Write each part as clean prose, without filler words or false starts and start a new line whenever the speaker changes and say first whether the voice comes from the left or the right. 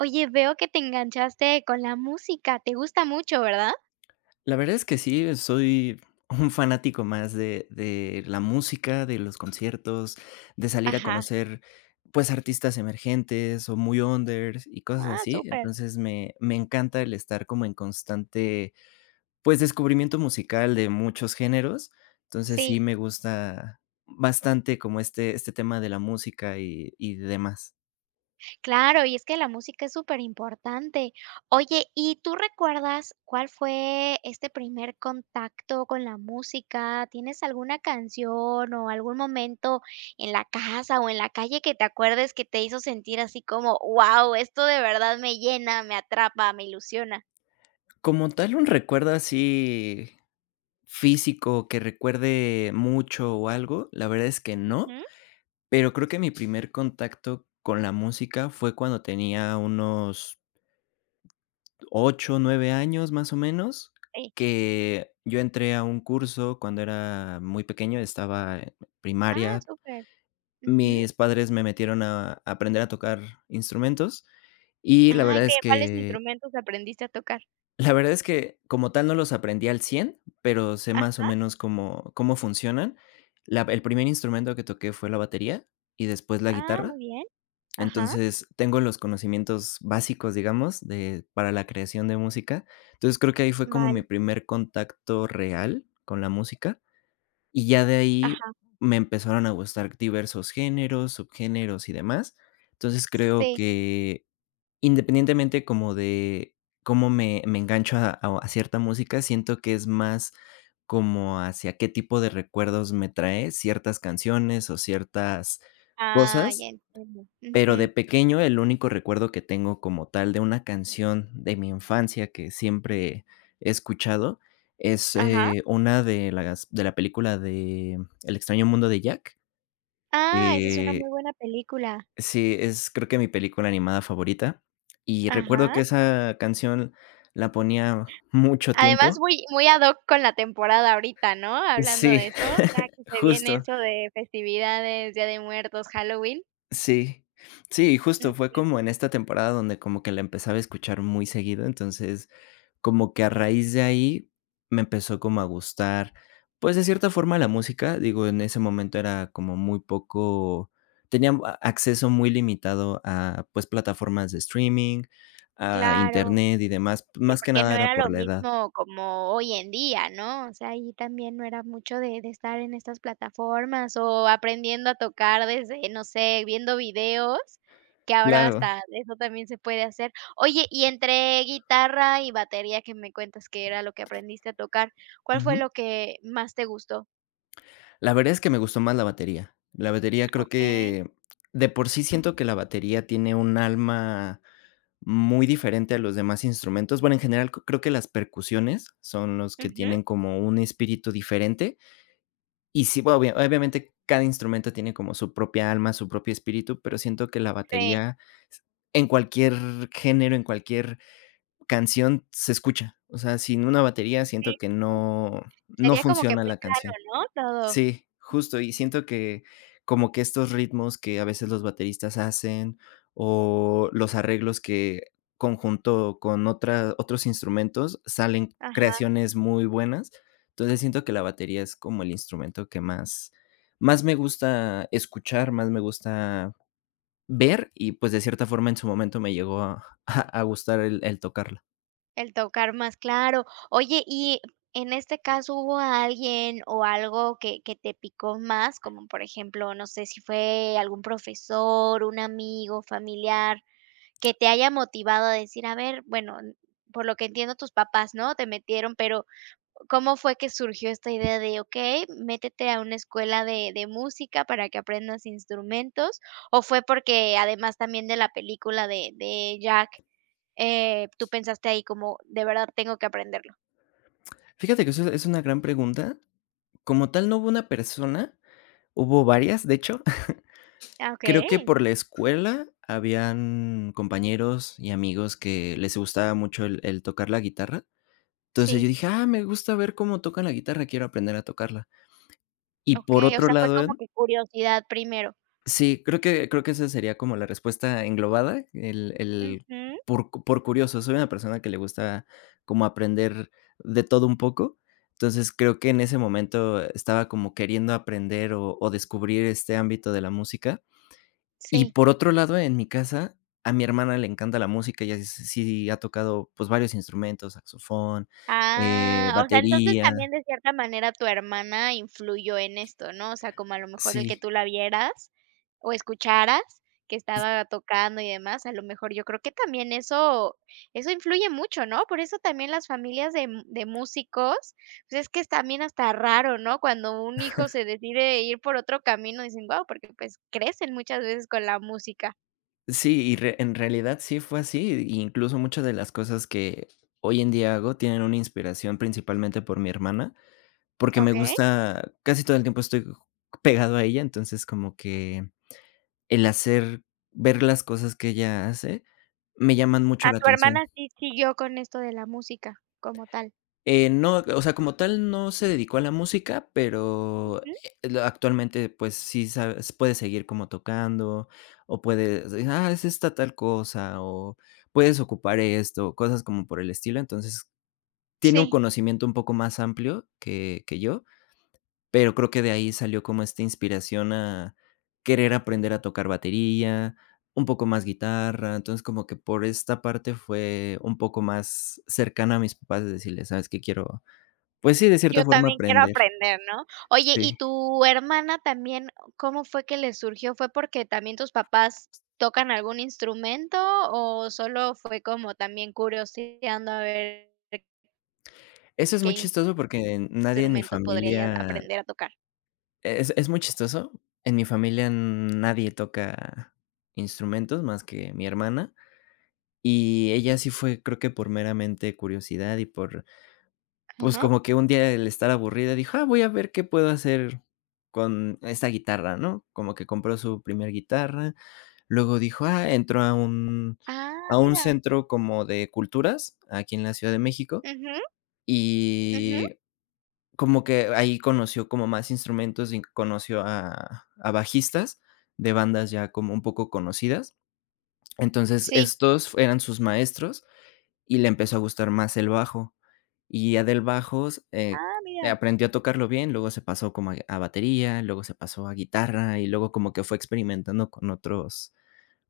right: Oye, veo que te enganchaste con la música, te gusta mucho, ¿verdad?
left: La verdad es que sí, soy un fanático más de la música, de los conciertos, de salir a
right: Ajá.
left: conocer, pues, artistas emergentes o muy unders y cosas
right: Ah,
left: así.
right: súper.
left: Entonces, me encanta el estar como en constante, pues, descubrimiento musical de muchos géneros. Entonces, sí
right: Sí,
left: me gusta bastante como este tema de la música y demás.
right: claro, y es que la música es súper importante. Oye, ¿y tú recuerdas cuál fue este primer contacto con la música? ¿Tienes alguna canción o algún momento en la casa o en la calle que te acuerdes que te hizo sentir así como, wow, esto de verdad me llena, me atrapa, me ilusiona?
left: Como tal, un recuerdo así físico que recuerde mucho o algo, la verdad es que no.
right: Ujú,
left: Pero creo que mi primer contacto con la música fue cuando tenía unos 8 9 años, más o menos,
right: sí.
left: que yo entré a un curso cuando era muy pequeño, estaba en
right: Ah,
left: primaria.
right: súper. Ujú.
left: Mis padres me metieron a aprender a tocar instrumentos y la
right: Ay,
left: verdad
right: ¿qué?
left: es
right: ¿Cuáles
left: que
right: instrumentos aprendiste a tocar?
left: como tal no los aprendí al cien, pero sé más o
right: Ah,
left: menos cómo funcionan. La el primer instrumento que toqué fue la batería y después la
right: ah,
left: guitarra.
right: muy bien. Ajá,
left: Entonces, tengo los conocimientos básicos, digamos, de para la creación de música. Entonces, creo que ahí fue como
right: vale.
left: mi primer contacto real con la música, y ya de ahí
right: Ajá,
left: me empezaron a gustar diversos géneros, subgéneros y demás. Entonces, creo
right: sí.
left: que independientemente como de cómo me engancho a cierta música, siento que es más como hacia qué tipo de recuerdos me trae ciertas canciones o ciertas
right: Ah, ya
left: cosas,
right: entiendo.
left: pero de
right: Ujú,
left: pequeño, el único recuerdo que tengo como tal de una canción de mi infancia que siempre he escuchado es,
right: ajá.
left: una de las de la película de El extraño mundo de Jack.
right: Ah, esa es una muy
left: eh,
right: buena película.
left: sí, es creo que mi película animada favorita, y recuerdo
right: Ajá.
left: que esa canción la ponía mucho
right: Además,
left: tiempo.
right: muy muy ad hoc con la temporada ahorita, ¿no? Hablando
left: Sí,
right: de eso, ya que se viene
left: justo,
right: eso de festividades, Día de Muertos, Halloween.
left: sí. Sí, justo
right: Ujú,
left: fue como en esta temporada donde como que la empezaba a escuchar muy seguido, entonces como que a raíz de ahí me empezó como a gustar, pues, de cierta forma la música. Digo, en ese momento era como muy poco, tenía a acceso muy limitado a, pues, plataformas de streaming, a
right: claro.
left: Internet y demás,
right: Sí,
left: más que
right: porque
left: nada
right: no
left: era
right: era
left: por
right: lo
left: la edad.
right: mismo como hoy en día, ¿no? O sea, ahí también no era mucho de estar en estas plataformas o aprendiendo a tocar desde, no sé, viendo videos, que ahora
left: Claro.
right: hasta eso también se puede hacer. Oye, y entre guitarra y batería, que me cuentas que era lo que aprendiste a tocar, ¿cuál fue lo
left: Ujú.
right: que más te gustó?
left: La verdad es que me gustó más la batería. La batería creo
right: Okey.
left: que de por sí siento que la batería tiene un alma muy diferente a los demás instrumentos. Bueno, en general, c creo que las percusiones son los que
right: Ujú,
left: tienen como un espíritu diferente. Y sí, bueno, obviamente cada instrumento tiene como su propia alma, su propio espíritu, pero siento que la
right: sí,
left: batería s en cualquier género, en cualquier canción se escucha. O sea, sin una batería
right: sí.
left: siento que no no
right: Sería como que
left: funciona
right: muy
left: la
right: plano,
left: canción.
right: ¿no? Todo.
left: Sí, justo, y siento que como que estos ritmos que a veces los bateristas hacen, o los arreglos que conjunto con otra otros instrumentos, salen
right: Ajá.
left: creaciones muy buenas. Entonces, siento que la batería es como el instrumento que más me gusta escuchar, más me gusta ver y, pues, de cierta forma, en su momento me llegó a a gustar el tocarla.
right: El tocar más claro. Oye, y en este caso, ¿hubo alguien o algo que te picó más? Como, por ejemplo, no sé si fue algún profesor, un amigo, familiar, que te haya motivado a decir: "A ver, bueno, por lo que entiendo, tus papás, ¿no?, te metieron", pero, ¿cómo fue que surgió esta idea de: "Okey, métete a una escuela de música para que aprendas instrumentos"? ¿O fue porque además también de la película de Jack tú pensaste ahí como, de verdad tengo que aprenderlo.
left: Fíjate que eso es una gran pregunta. Como tal, no hubo una persona, hubo varias, de hecho.
right: Ah,
left: Creo que
right: okey.
left: por la escuela habían compañeros y amigos que les gustaba mucho el tocar la guitarra. Entonces, yo
right: Sí,
left: dije: "Ah, me gusta ver cómo tocan la guitarra, quiero aprender a tocarla". Y por
right: okey. O
left: otro
right: sea, fue
left: lado,
right: como que Curiosidad primero.
left: sí, creo que esa sería como la respuesta englobada, el el
right: Ujú,
left: por cu- por curioso. Soy una persona que le gusta como aprender de todo un poco. Entonces, creo que en ese momento estaba como queriendo aprender o descubrir este ámbito de la música. Y
right: sí.
left: por otro lado, en mi casa, a mi hermana le encanta la música, ella sí ha tocado, pues, varios instrumentos, saxofón,
right: Ah, o sea, entonces
left: batería.
right: también de cierta manera tu hermana influyó en esto, ¿no? O sea, como a lo mejor el que
left: Sí,
right: tú la vieras o escucharas que estaba tocando y demás, a lo mejor yo creo que también eso influye mucho, ¿no? Por eso también las familias de músicos, pues es que es también hasta raro, ¿no? Cuando un hijo se decide ir por otro camino, dicen: "Guau", porque, pues, crecen muchas veces con la música.
left: sí, y re en realidad sí fue así, incluso muchas de las cosas que hoy en día hago tienen una inspiración principalmente por mi hermana, porque me
right: ¿Ok?
left: gusta, casi todo el tiempo estoy pegado a ella, entonces como que el hacer, ver las cosas que ella hace, me llaman mucho
right: ¿A
left: la
right: tu
left: atención.
right: hermana sí siguió con esto de la música como tal?
left: No, o sea, como tal no se dedicó a la música, pero,
right: Ujú.
left: lo actualmente, pues, sí sabes puede seguir como tocando, o puede: "Ah, es esta tal cosa", o puedes ocupar esto, cosas como por el estilo. Entonces, tiene un
right: Sí.
left: conocimiento un poco más amplio que yo, pero creo que de ahí salió como esta inspiración a querer aprender a tocar batería, un poco más guitarra. Entonces, como que por esta parte fue un poco más cercana a mis papás de decirles: "¿Sabes qué? Quiero, pues sí, de cierta
right: Yo
left: forma
right: también quiero
left: aprender".
right: aprender, ¿no? Oye,
left: Sí.
right: ¿y tu hermana también cómo fue que le surgió? ¿Fue porque también tus papás tocan algún instrumento o solo fue como también curioseando a ver
left: Eso es muy
right: qué
left: chistoso porque nadie en mi
right: instrumento podría ella
left: familia
right: aprender a tocar?
left: es muy chistoso. En mi familia nadie toca instrumentos más que mi hermana, y ella sí fue, creo que por meramente curiosidad y por, pues,
right: Ujú.
left: como que un día el estar aburrida dijo: "Ah, voy a ver qué puedo hacer con esta guitarra", ¿no? Como que compró su primer guitarra, luego dijo: "Ah", entró a un
right: Ah, mira.
left: centro como de culturas aquí en la Ciudad de México.
right: Ujú, ujú.
left: Y como que ahí conoció como más instrumentos y conoció a bajistas de bandas ya como un poco conocidas. Entonces,
right: Sí.
left: estos eran sus maestros y le empezó a gustar más el bajo. Y ya del bajo,
right: Ah, mira.
left: aprendió a tocarlo bien, luego se pasó como a batería, luego se pasó a guitarra y luego como que fue experimentando con otros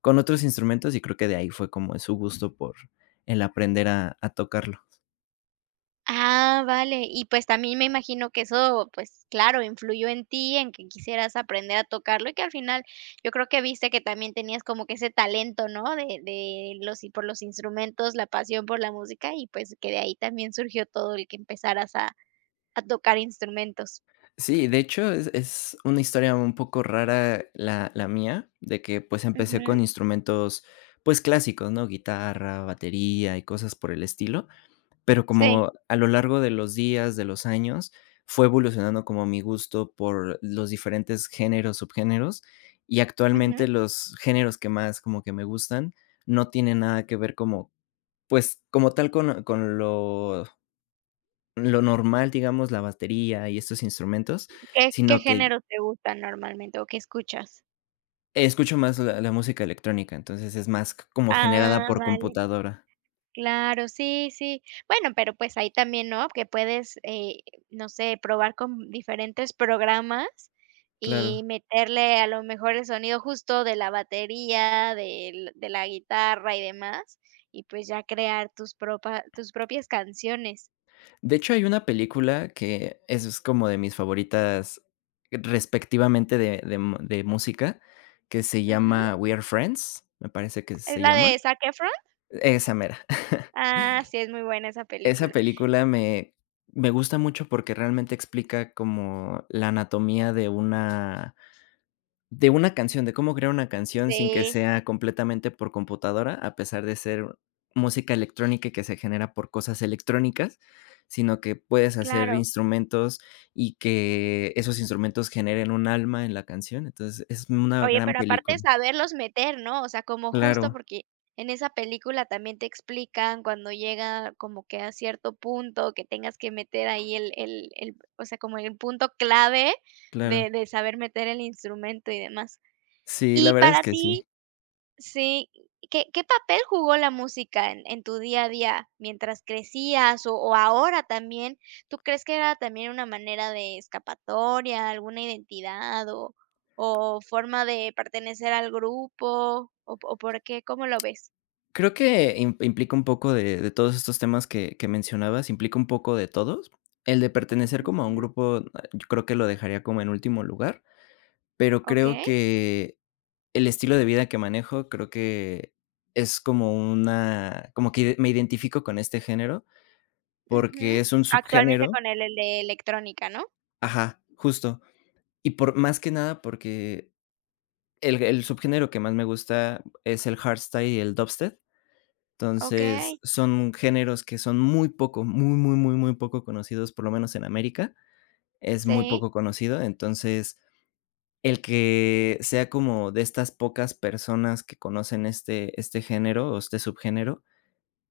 left: instrumentos, y creo que de ahí fue como su gusto por el aprender a tocarlo.
right: Ah, vale. Y, pues, también me imagino que eso, pues, claro, influyó en ti, en que quisieras aprender a tocarlo, y que al final yo creo que viste que también tenías como que ese talento, ¿no? De los y por los instrumentos, la pasión por la música, y, pues, que de ahí también surgió todo el que empezaras a tocar instrumentos.
left: Sí, de hecho, es una historia un poco rara la mía, de que, pues, empecé
right: Ujú.
left: con instrumentos, pues, clásicos, ¿no? Guitarra, batería y cosas por el estilo, pero
right: Sí.
left: como a lo largo de los días, de los años, fue evolucionando como mi gusto por los diferentes géneros, subgéneros, y
right: Ujú.
left: actualmente los géneros que más como que me gustan no tienen nada que ver como, pues, como tal con lo normal, digamos, la batería y estos instrumentos,
right: ¿Qué qué
left: sino que
right: género te gustan normalmente, o qué escuchas?
left: escucho más la música electrónica, entonces es más c como generada
right: Ah,
left: por
right: vale.
left: computadora.
right: Claro, sí, sí. Bueno, pero pues ahí también, ¿no? Que puedes, no sé, probar con diferentes programas y
left: Claro.
right: meterle a lo mejor el sonido justo de la batería, del de la guitarra y demás, y pues ya crear tus propias canciones.
left: De hecho, hay una película que es como de mis favoritas respectivamente de música, que se
right: Ujú.
left: llama We Are Friends, me parece que
right: ¿Es
left: se
right: la
left: llama.
right: de Zac Efron?
left: Esa mera.
right: Ah, sí, es muy buena esa
left: Esa
right: película.
left: película me gusta mucho porque realmente explica como la anatomía de una, de una canción, de cómo crear una canción sin que
right: Sí,
left: sea completamente por computadora, a pesar de ser música electrónica y que se genera por cosas electrónicas, sino que puedes hacer
right: claro.
left: instrumentos y que esos instrumentos generen un alma en la canción. Entonces, es una
right: Oye,
left: gran
right: pero aparte de
left: película.
right: saberlos meter, ¿no? O sea, como justo
left: Claro,
right: porque en esa película también te explican cuando llega como que a cierto punto que tengas que meter ahí el, o sea, como el punto clave
left: claro.
right: de saber meter el instrumento y demás.
left: Sí, la
right: Y
left: verdad es
right: para
left: que
right: ti
left: sí.
right: sí, ¿qué qué papel jugó la música en tu día a día mientras crecías o ahora también? ¿Tú crees que era también una manera de escapatoria, alguna identidad o forma de pertenecer al grupo o por qué? ¿Cómo lo ves?
left: Creo que im implica un poco de todos estos temas que mencionabas, implica un poco de todos. El de pertenecer como a un
right: Ujú.
left: grupo, yo creo que lo dejaría como en último lugar. Pero creo
right: Okey,
left: que el estilo de vida que manejo, creo que es como una, como que me identifico con este género,
right: ujú.
left: porque es un
right: Actualmente
left: subgénero,
right: con el de electrónica, ¿no?
left: ajá, justo. Y por más que nada, porque el subgénero que más me gusta es el hardstyle y el dubstep. Entonces,
right: Okey,
left: son géneros que son muy poco, muy, muy, muy, muy poco conocidos, por lo menos en América, es muy
right: sí,
left: poco conocido. Entonces, el que sea como de estas pocas personas que conocen este género o este subgénero,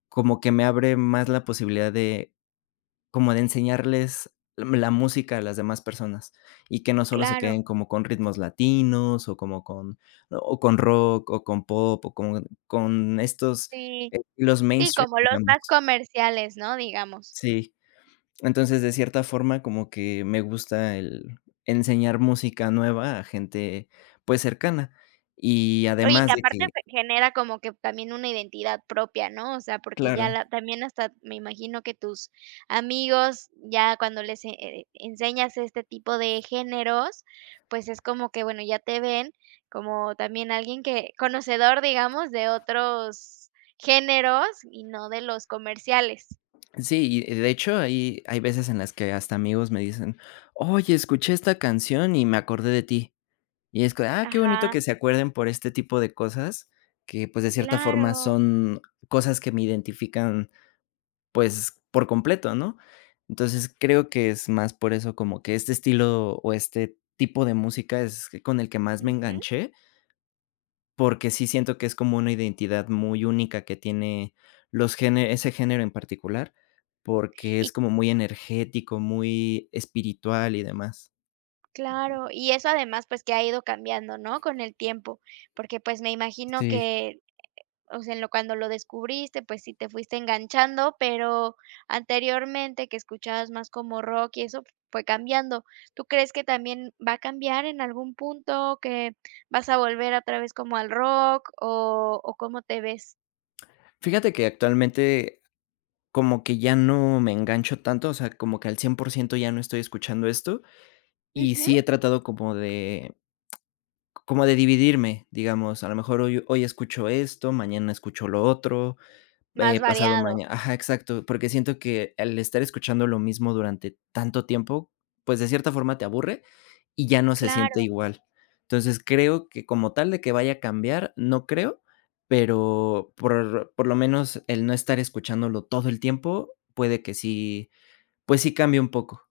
left: como que me abre más la posibilidad de como de enseñarles la música a las demás personas, y que no solo se
right: claro,
left: queden como con ritmos latinos, o como con, ¿no?, o con rock, o con pop, o con estos
right: sí,
left: estilos
right: sí,
left: mainstream,
right: como los más
left: digamos.
right: comerciales, ¿no? Digamos.
left: Sí. Entonces, de cierta forma, como que me gusta el enseñar música nueva a gente, pues, cercana. Y
right: Oye, y que
left: además de que
right: aparte fe genera como que también una identidad propia, ¿no? O sea, porque ya
left: claro.
right: la también hasta me imagino que tus amigos, ya cuando les enseñas este tipo de géneros, pues es como que, bueno, ya te ven como también alguien que conocedor, digamos, de otros géneros y no de los comerciales.
left: Sí, y de hecho, hay veces en las que hasta amigos me dicen: "Oye, escuché esta canción y me acordé de ti". Y es co ah, qué bonito
right: Ajá,
left: que se acuerden por este tipo de cosas que, pues, de cierta forma
right: claro.
left: son cosas que me identifican, pues, por completo, ¿no? Entonces, creo que es más por eso, como que este estilo o este tipo de música es que con el que más me
right: Ujú.
left: enganché, porque sí siento que es como una identidad muy única que tiene los géne ese género en particular, porque es
right: Y
left: como muy energético, muy espiritual y demás.
right: claro, y eso además, pues, que ha ido cambiando, ¿no? Con el tiempo, porque, pues, me imagino
left: Sí.
right: que o sea, en lo cuando lo descubriste, pues sí te fuiste enganchando, pero anteriormente que escuchabas más como rock y eso fue cambiando. ¿Tú crees que también va a cambiar en algún punto, que vas a volver otra vez como al rock o cómo te ves?
left: Fíjate que actualmente como que ya no me engancho tanto, o sea, como que al 100% ya no estoy escuchando esto, y
right: Ujú,
left: sí he tratado como de, como de dividirme, digamos, a lo mejor hoy escucho esto, mañana escucho lo otro,
right: más
left: pasado
right: variado,
left: mañana, ajá, exacto, porque siento que al estar escuchando lo mismo durante tanto tiempo, pues, de cierta forma te aburre y ya no se siente
right: claro.
left: igual. Entonces, creo que como tal de que vaya a cambiar, no creo, pero por lo menos el no estar escuchándolo todo el tiempo puede que sí, pues, sí cambie un poco.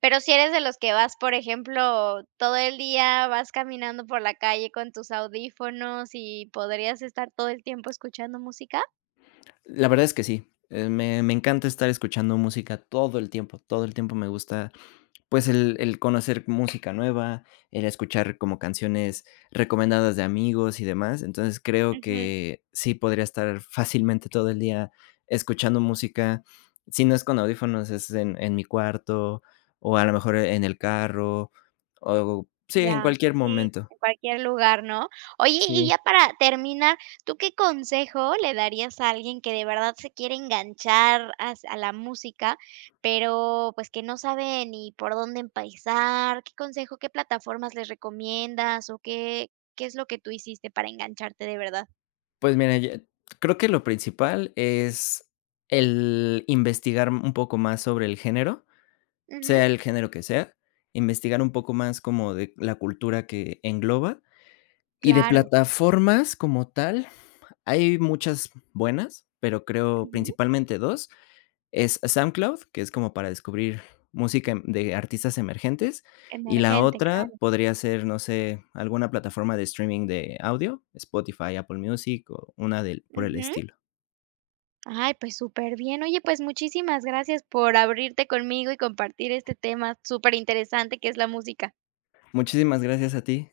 right: Pero si eres de los que vas, por ejemplo, todo el día vas caminando por la calle con tus audífonos y podrías estar todo el tiempo escuchando música.
left: La verdad es que sí, me encanta estar escuchando música todo el tiempo me gusta. Pues el conocer música nueva, el escuchar como canciones recomendadas de amigos y demás. Entonces, creo
right: Ujú.
left: que sí podría estar fácilmente todo el día escuchando música. Si no es con audífonos, es en mi cuarto, o a lo mejor en el carro, o sí, en
right: Ya,
left: cualquier
right: sí,
left: momento.
right: en cualquier lugar, ¿no? Oye, y
left: Sí.
right: ya para terminar, ¿tú qué consejo le darías a alguien que de verdad se quiere enganchar as a la música, pero, pues, que no sabe ni por dónde empezar? ¿Qué consejo, qué plataformas les recomiendas o qué qué es lo que tú hiciste para engancharte de verdad?
left: Pues mira, ya creo que lo principal es el investigar un poco más sobre el género,
right: Ujú,
left: sea el género que sea, investigar un poco más como de la cultura que engloba. Y de
right: claro,
left: plataformas como tal, hay muchas buenas, pero creo
right: ujú,
left: principalmente dos, es SoundCloud, que es como para descubrir música de artistas emergentes, y la
right: emergente,
left: otra
right: claro,
left: podría ser, no sé, alguna plataforma de streaming de audio, Spotify, Apple Music o una del por el
right: ujú.
left: estilo.
right: Ay, pues súper bien. Oye, pues muchísimas gracias por abrirte conmigo y compartir este tema súper interesante que es la música.
left: Muchísimas gracias a ti.